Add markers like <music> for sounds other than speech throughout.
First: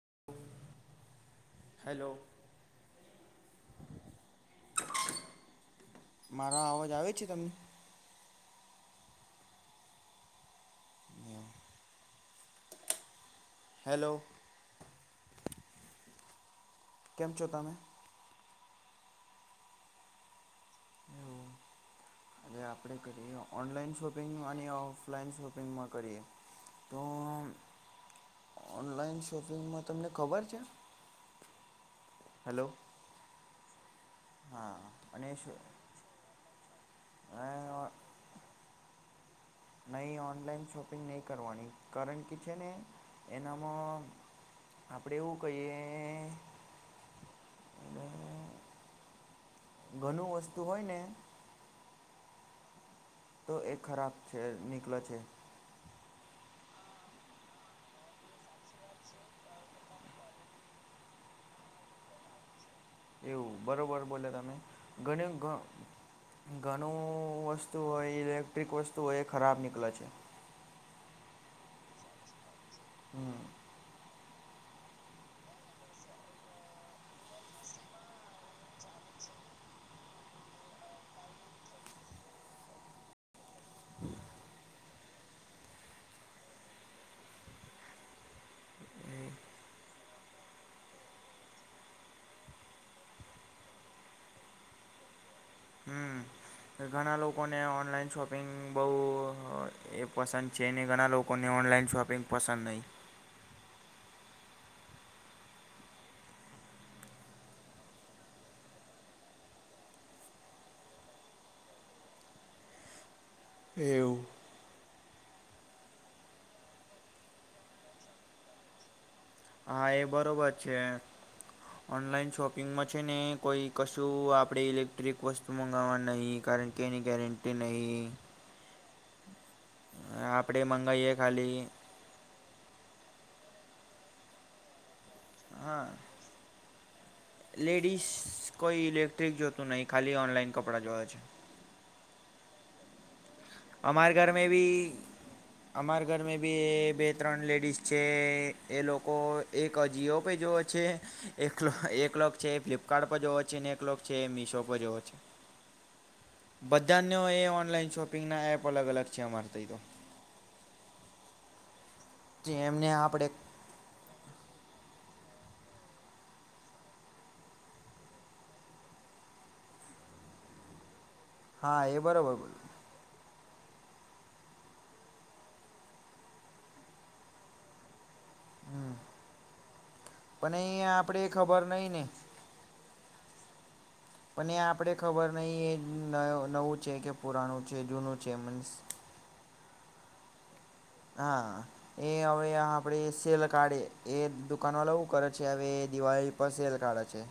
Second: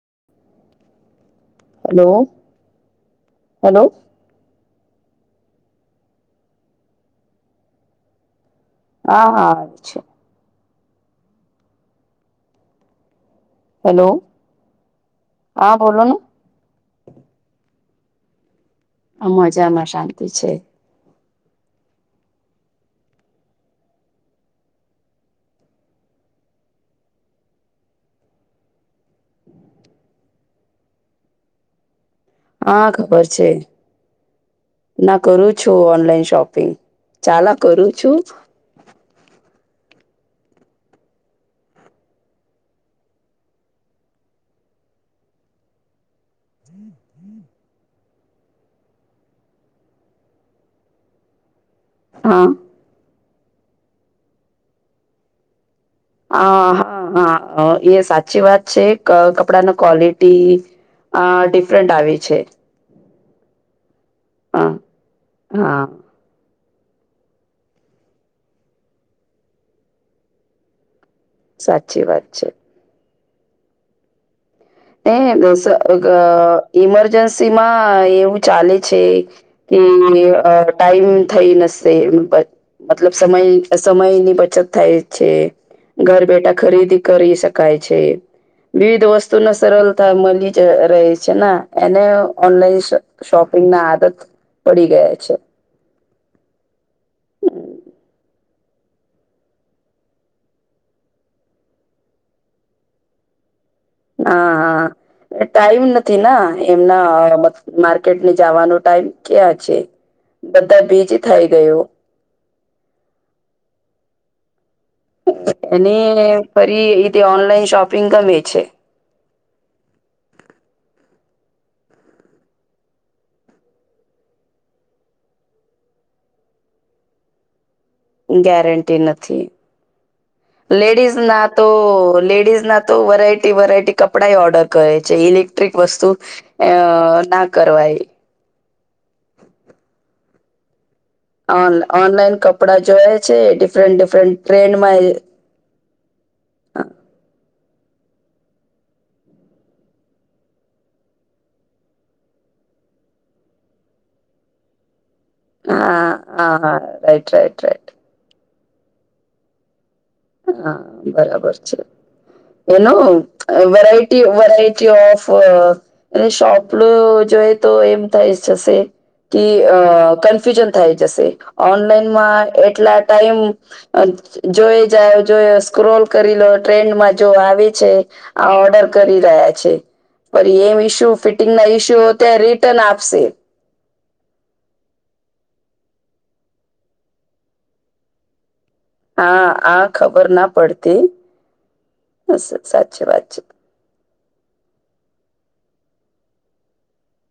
<inaudible> Hello hello hello. મારા અવાજ આવે છે તમને? હા હા આવે છે. હેલો. હા બોલો ને. કેમ છો તમે? આ મજામાં શાંતિ છે. <inaudible> અને આપણે કરીએ ઓનલાઈન શોપિંગ અને ઓફલાઈન શોપિંગમાં કરીએ. તો ઓનલાઈન શોપિંગમાં તમને ખબર છે? હેલો હા ખબર છે. હા ના અને કરું છું, ઓનલાઈન શોપ પિંગ ચાલા કરું છું. નહીં ઓનલાઈન શોપિંગ નહીં કરવાની કારણ કે છે ને એનામાં આપડે એવું કહીએ અને ઘણું વસ્તુ હોય ને હા. તો એ ખરાબ છે. નીકલે છે. હ હા હા અહ એ સાચી વાત છે, ક-કપડા ના ક્વોલિટી અહ ડિફરન્ટ આવે છે. એવું બરોબર બોલ્યા તમે હા ઘણું ઘ હા ઘણું વસ્તુ હોય ઇલેક્ટ્રિક વસ્તુ હોય એ ખરાબ નીકલે છે. સાચી વાત છે. હમ્મ. કઈ અ ગોસા ગ ઈમરજન્સી માં એવું ચાલે છે કે કે અહ ટાઈમ થઈ નસે અ પ મતલબ સમય સમયની બચત થાય છે. ઘર બેઠા ખરીદી કરી શકાય છે. વિવિધ વસ્ત તું નું સરલતા મલી જ રહી છે ના એને ઓનલાઈન શ-શોપિંગ ના આદત પડી ગયા છે. હમ્મ. ઘણા લોકોને ઓનલાઈન શોપિંગ બહુ એ પસંદ છે અને ઘણા લોકોને ઓન ઓનલાઇન શોપિંગ પસંદ નહી. હા-હા. ટાઈમ નથી ના એમના માર્કેટ ને જવાનો ટાઈમ ક્યાં છે. બધા બીજ થઈ ગયો. એવું. એને ફરી એતે ઓનલાઈન શોપિંગ ગમે છે. હા એ બરોબર છે. ઓનલાઈન શોપિંગમાં છે ને કોઈ કશું આપડે ઇલેક્ટ્રિક વસ્તુ મગાવવા નહી. હલકીની ગેરંટીને ગેરંટી નથી. આપણે મંગાઈએ લેડીઝ ના ખાલી તો લેડીઝ ના તો વરાય તે વરાયટી કપડા ઓર્ડર કરે છે ઇલેક્ટ્રિક વસ્તુ અ ના કરવાય લેડીસ કોઈ ઇલેક્ટ્રિક જોતું નહી ખાલી ઓનલાઈન કપડાં જોવે છે. ઓ ઓનલાઈન કપડાં જોય છે ડિફરન્ટ ડિફરન્ટ ટ્રેન્ડમાં એ અમાર ઘર મે બી બે ત્રણ લેડીઝ છે એ લોકો એક જિઓ પે જોઓ છે એક એકલોક છે ફ્લિપ ફ્લિપકાર્ટ પર જોવો છે ને એક છે એ મીશો પર જોવો છે. હા-હા-હા બધાનો રાઈટ એ રાઈટ. ઓનલાઈન શોપિંગના એપ અલગ અલગ છે અમાર તી તો હા બરાબર છે. તો એમને એનો આપણે વેરાઈટી વેરાઈટી ઓફ અને સોપલો જોઈએ તો એમ થઈ જશે. કે અ કન્ફ્યુઝન થાય. જશે હા એ બરાબર ઓનલાઈનમાં બોલ એટલા ટાઈમ જોઈ જો સ્ક્રોલ કરી લો ટ્રેન્ડમાં જો આવે છે આ ઓર્ડર કરી રહ્યા છે પર પણ એમ એ ઈશ્યુ આપણે ફિટિંગ ખબર ના નહીં ને ઇશ્યુ ત્યારે રિટર્ન આપ આક્ષિત પણ એ આપડે ખબર નહિ એ નવું છે કે પુરાણું છે જૂનું છે મીન્સ. હા આ ખબર ના પડતી. હા એ હવે સ- આપડે સાચી વાત છે. સેલ કાઢે એ દુકાન વાળા એવું કરે છે હવે દિવાળી પર સેલ કાઢે છે.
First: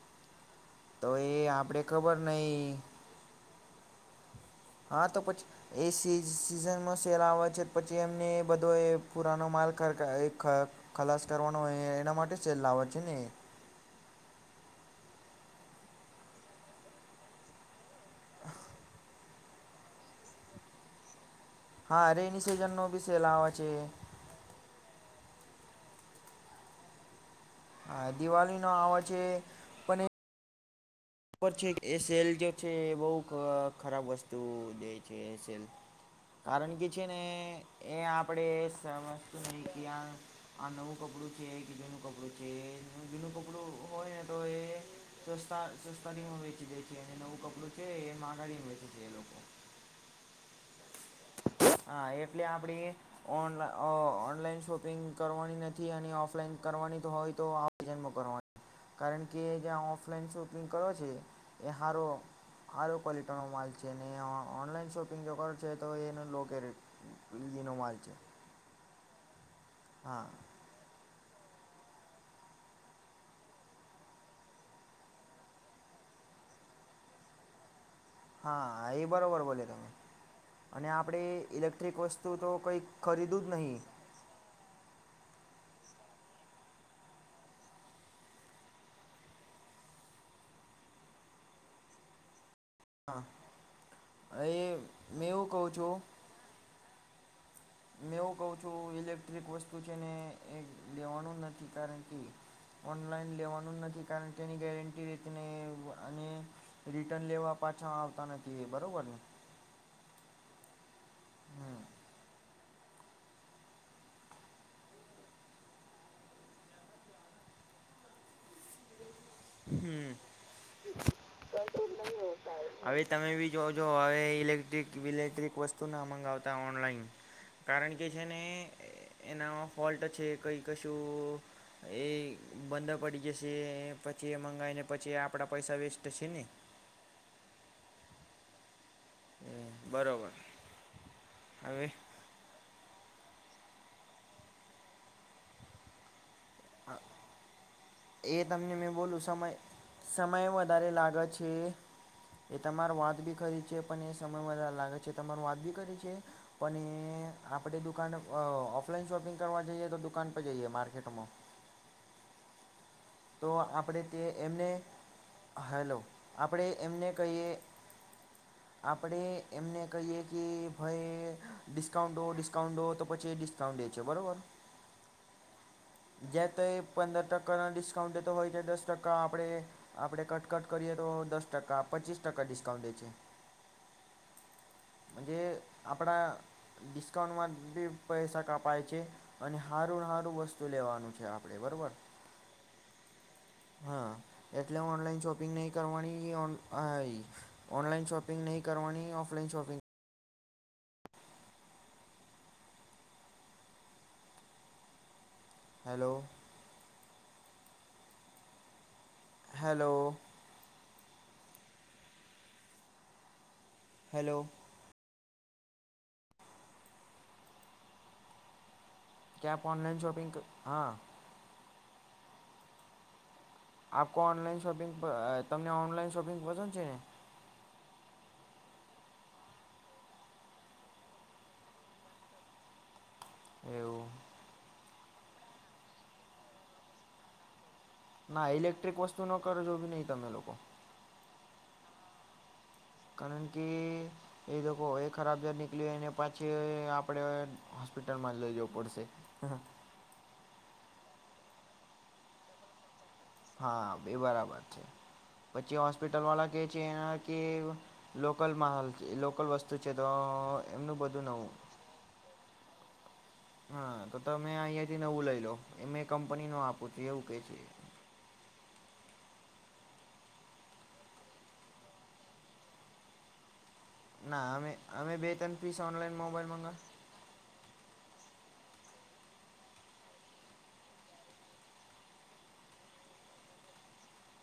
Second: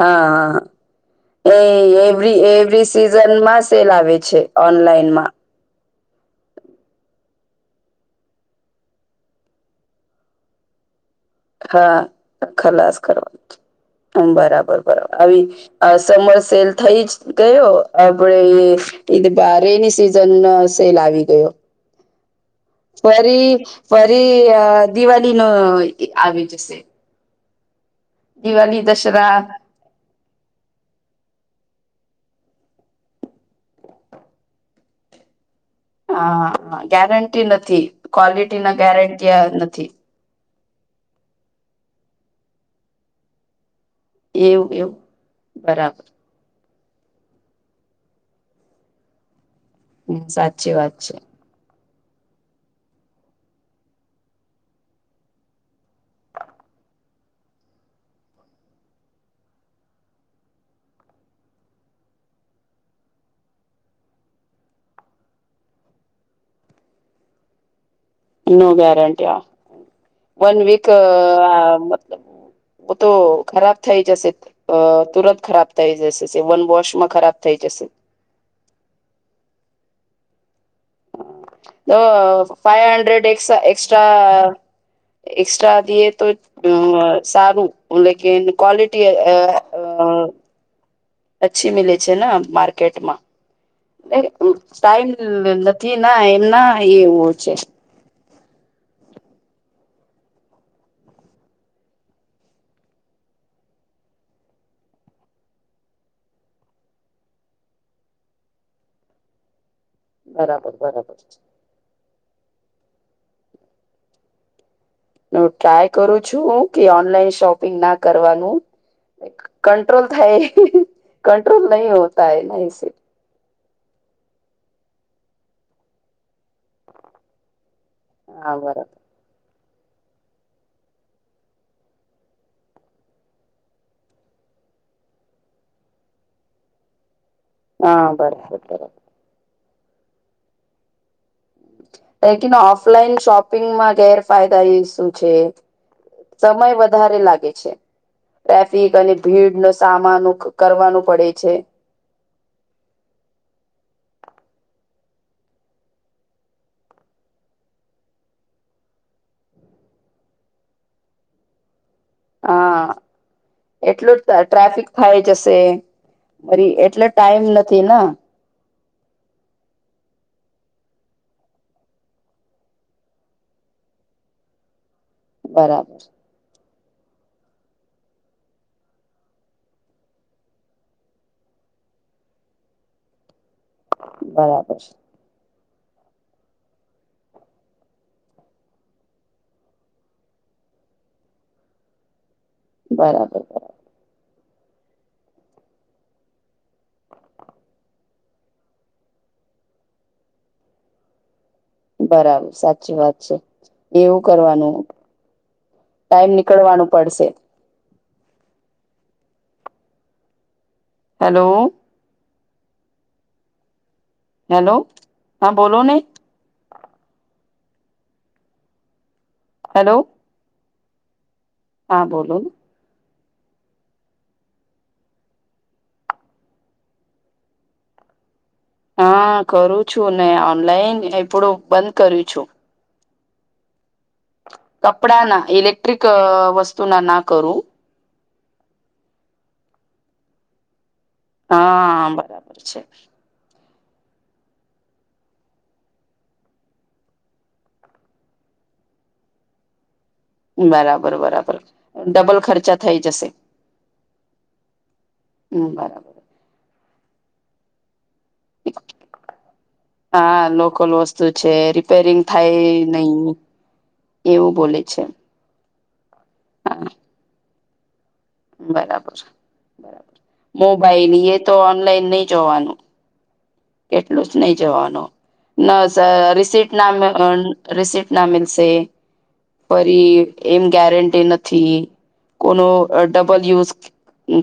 હા-હા તો એ આપણે ખબર નહીં એવરી-એવરી સિઝનમાં સેલ આવે છે. હા તો ઓનલાઈનમાં પછી એ સી સિઝનમાં સેલ આવે છે પછી એમને એ બધો એ પુરાનો માલ કા <unintelligible> ખલાસ કરવાનો હોય હા એના માટે સેલ લાવે ખલાસ છે ને કરવાની હમ્મ બરાબર. આવી સમર સેલ થઈ જ ગયો આપડે એ એઈ રેની સિઝન સેલ આવી ગયો. હા રેની સિઝનનો બી સેલ આવે ફરી છે ફરી દિવાળી ન આવી જશે. હા દિવાળી નો આવા છેે પણ એ ર છે એ સલ જે છે એ બહુ ખરાબ વસ્તુ દે છે એ સેલ. કારણ હા કે છે ને ગેરંટી નથી એ આપણે ક્વલિટી ના ગેરંટી સમજતું નહીં કે નથી. આ આ નવું કપડું છે કે જૂનું કપડું છે જૂનું કપડું હોય ને તો એ એવું એવું સસ્તા બરાબર. સસ્તારીમાં વેચી દે છે અને નવું કપડું છે એ માંગાડીને વેચે છે એ લોકો. હમ સાચી વાત છે. હા એટલે આપણે ઓન ઓનલાઈન શોપિંગ કરવાની નથી અને ઓફલાઈન કરવાની તો હોય તો આ <unintelligible> કરવા કારણ કે જ્યાં ઓફલાઈન શોપિંગ કર્યો છે એ હારો હારો ક્વોલિટીનો માલ છે ને ઓનલાઈન શોપિંગ જો કરો છે તો એનું લો કેરેટ લિનો માલ છે. નો ગારંટી હા વન વીક અ મતલબ. તો ખરાબ થઈ જશે અ તુરંત ખરાબ થઈ જશે જે વન વોશમાં ખરાબ થઈ જશે. હા એ બરોબર બોલ્યા તમે. અને આપણે ઇલેક્ટ્રિક અ વસ્તુ તો કંઈ ફાઈવ હન્ડ્રેડ એક ખરીદું જ નહીં એક્સ્ટ્રા એક્સ્ટ્રા દીએ તો સારું લેકીન અ ક્વોલિટી અ અચ્છી મીલે છે ને માર કેટમા એ એમ ટાઈમ મેં એવું કહું છું નથી ના એમના એવું છે. મેં એવું કઉ છું ઇલેક્ટ્રિક વસ્તુ છે ને એ લેવાનું નથી કારણ કે ઓનલાઈન લેવાનું નથી કારણ કે એની ગેરંટી અને રિટર્ન લેવા પા પાછા આવતા નથી બરોબર ને? બરાબર બરાબર છે. હું ટ્રાય કરું છું હું કે ઓનલાઈન શોપિંગ ના કરવાનું. કંટ્રોલ હમ થાય કંટ્રોલ નહીં હમ હોતા હે ના ઈસીલીએ હવે તમે બી જોજો હવે ઇલેક્ટ્રિક વિલેક્ટ્રિક વસ્તુ ના મંગાવતા ઓનલાઈન. કારણ કે છે ને હા બરાબર એનો ફોલ્ટ છે કંઈ કશું એ બંધ પડી જશે. પછી એ મંગાવીને પછી આપડા પૈસા વેસ્ટ શે ને. હા બરાબર બરાબર. બરાબર. લેકીન ઓફલાઈન શોપિંગમાં ગેરફાયદા એ શું છે? સમય વધારે લાગે છે. એ તમને ટ્રાફિક મેં અને બોલું સમય ભીડનો સામાનો સમય વધારે કરવાનું લાગે પડે છે. એ તમારો વાત બી ખરી છે પણ સમય વધાર લાગે છે તમારી વાત બી ખરી છે પણ એ આપણી દુકાને એ અ ઓફ લાઈન શોપિંગ કરવા જઈએ તો દુકાન પર જઈએ માર્કેટમાં. હ. તો આપણે એટલું તે એમને ટ્રાફિક થાય જશે હેલો રી એટલે ટાઈમ નથી ન. હ આપણે એમને કહીએ કે ભાઈ ડિસ્કાઉન્ટ દો ડિસ્કાઉન્ટ દો તો પછી ડિસ્કાઉન્ટ <unintelligible> છે બરોબર. બરાબર. જયાં તો એ પંદર ટકાના ડિસ્કાઉન્ટે તો હોય છે દસ ટકા આપડે આપડે કટકટ કરીએ તો દસ ટકા પચીસ ટકા ડિસ્કાઉન્ટ દે છે. બરાબર છે. કે આપડા ડિસ્કાઉન્ટમાં બી પૈસા કપાય છે અને હારુંન હારું વસ્તુ લેવાનું છે આપડે. બરોબર. બરાબર. હા એટલે ઓનલાઈન શોપિંગ નહીં કરવાની અ ઓનલાઈન શોપિંગ ન નહીં કરવાની ઓફલાઇન શોપિંગ બરાબર સાચી વાત છે એવું કરવાનું. હેલો ટાઈમ નીકળવાનું પડશે. હેલો. હેલો. હેલો, હા બોલોને. ક્યા આપ હેલો ઓનલાઇન શોપિંગ ક હા. હા બોલો આપકો ઓનલાઈન શોપિંગ અહ તમને ઓનલાઈન શોપિંગ પસંદ છે. હા કરું છું ને ઓનલાઈન એપડું બંધ કર્યુ છું એવું કપડા ના ઇલેક્ટ્રિક અહ વસ્તુના ના કરું ના ઇલેક્ટ્રિક વસ્તુનો કરજો બી નહી તમે લોકો હા બરાબર છે કારણ કે એ તો કો એ ખરાબ જાર નીકળી અને પછી આપડે હોસ્પિટલમાં લઈ જવો પડશે. હા બરાબર બરાબર ડબલ ખર્ચા થઈ જશે હા બે બરાબર છે હમ પછી બરાબર હોસ્પિટલ વાળા કે છે એના કે લોકલમાં હલ છે લોકલ વસ્તુ છે તો હા લોકલ એમનું વસ્તુ બધું નવું છે રિપેરિંગ થાય નહી હા તો એવું તમે બોલે અહિયાં થી છે નવું લઈ લો એમે કંપની નો હા આપું છ એવું કે છે બરાબર બરાબર મોબાઈલ એ તો ઓનલાઈન નહી જોવાનું કેટલું જ ના નહી અમે જવાનું અમે બે ત્રણ ન piece online sir mobile receipt મંગા ના અહ રિસપ્ટ ના મલશે પરી એમ ગેરંટી નથી કોનો ડબલ યુઝ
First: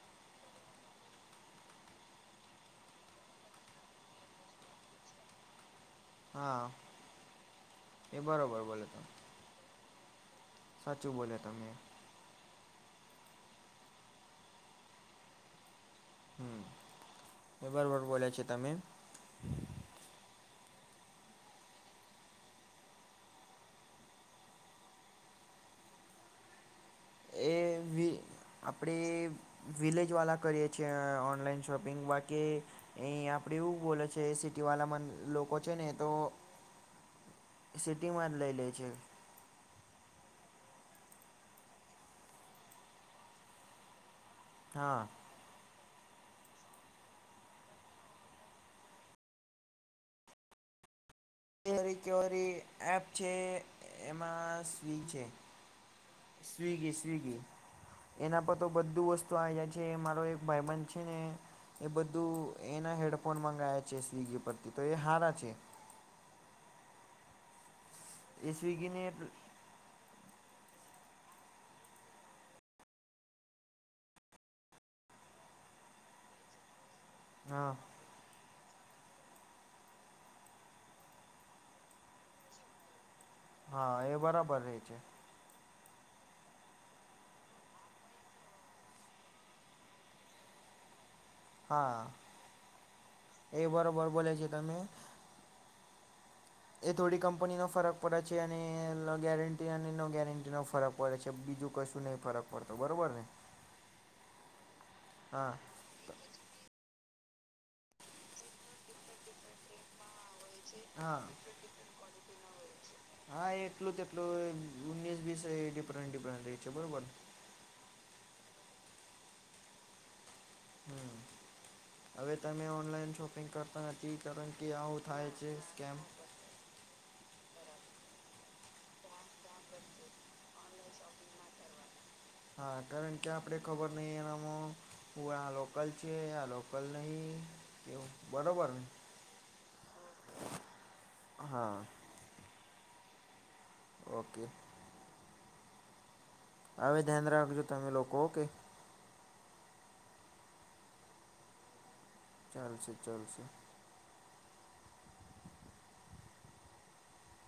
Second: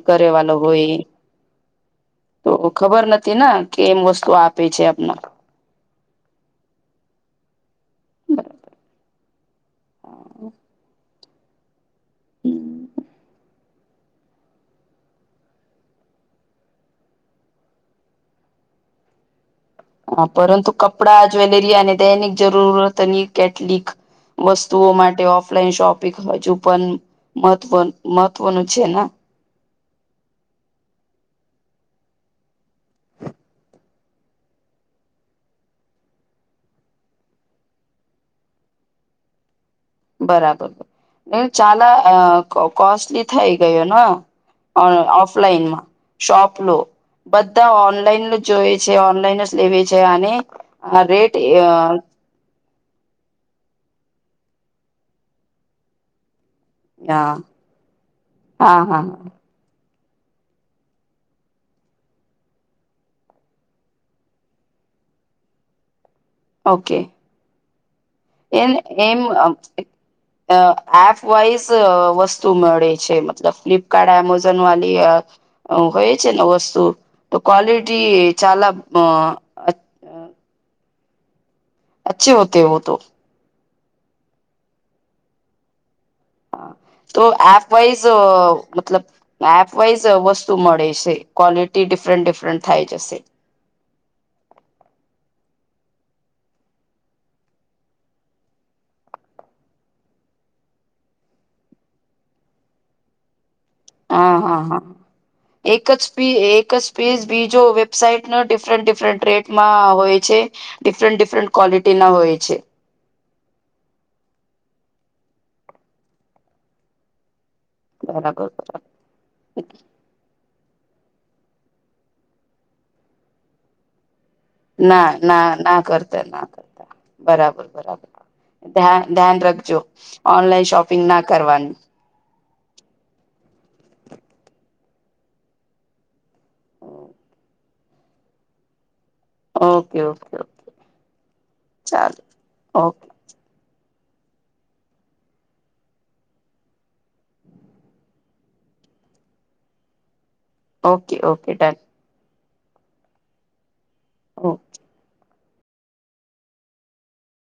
કરેવાનો હોય તો ખબર નથી ના કે એમ વસ્તુ આપે છે આપને હા એ બરોબર બોલો તો હા શું બોલ્યા તમે? હમ્મ બરોબર બોલે છે તમે. હા પરંતુ કપડા જ્વેલરી અને દૈનિક જરૂરતની કેટલીક વસ્તુઓ માટે ઓફલાઈન શોપિંગ હજુ પણ મહત્વ એ મહત્વનું છે ના વિલેજ વાળા કરીએ છીએ ઓનલાઈન શોપિંગ બાકી એ આપડ્યું એવું બોલે છે સીટી દીવાલામાં ન લોકો છે ને તો સિટીમાં જ લઈ લે છે. બરાબર એ ચાલા અહ કો કોસ્ટલી થઈ ગયો ના. અ હા ઓફલાઈનમાં શાપ લો બધા ઓનલાઈન જોઈ છે ઓનલાઈન જ લેવી છે અને રેટ જે રિકવરી એપ છે એમાં સ્વિગી છે સ્વીગી સ્વિગી એના પર તો હા હા બધું વસ્તુ આવી જાય છે જે મારો એક ભાઈ બન્દ છે ને એ બધું એના હેડફોન મંગાવયા છે સ્વિગી પરથી તો એ હારા છે ઓકે એ એમ અ <unintelligible> અહ એપ વાઈઝ વસ્તુ મળે છે મતલબ ફ્લિપકાર્ટ એમેઝોન વાલી અહ હોય છે ને વસ્તુ તો હા ક્વલિટી ચાલાક અહ અહ અચ્છે હોતે વોતો. હા એ બરાબર રે છે. હા. તો એપવાઈઝ મતલબ એપવાઈઝ વસ્તુ મળે છે. ક્વોલિટી હા ડિફરન્ટ ડિફરન્ટ થાય જશે. એ બરોબર બોલે છે તમે એ થોડી કંપની નો ફરક પડે છે અને લો ગેરંટી અને નો ગેરંટી નો ફરક પડે છે. બીજું કશું નહી ફરક પડતો બરોબર ને. હા હા હા હા એક જ થી એક જ પીઝ બીજો વેબસાાઈટન ડિફરન્ટ ડિફરન્ટ રેટમાં હોય છે ડિફરન્ટ હા ડિફરન્ટ ક્વોલિટી નો હોય છે. યુસ બી ડિફરન્ટ ડિફરન્ટ રહે છે બરોબર. બરાબર બરા હવે તમે ઓનલાઈન શોપિંગ કરતા નથી. કારણ કે આવું ના થાય ના છે ના સ્કેમ કરતા ના કરતા બરાબ બર ધ્યાન રખજો ઓનલાઈન શોપિંગ ના કરવાનું. હા કારણ કે આપડે ખબર નઈ એનામાં હું આ લોકલ છે આ લોકલ નહી. કેવું બરોબર ને. ઓકે ઓકે ઓકે હા ચાલો ઓકે. ઓકે. હવે ધ્યાન રાખજો તમે લોકો ઓકે. Okay okay done. ચાલશે ચાલશે. ઓકે.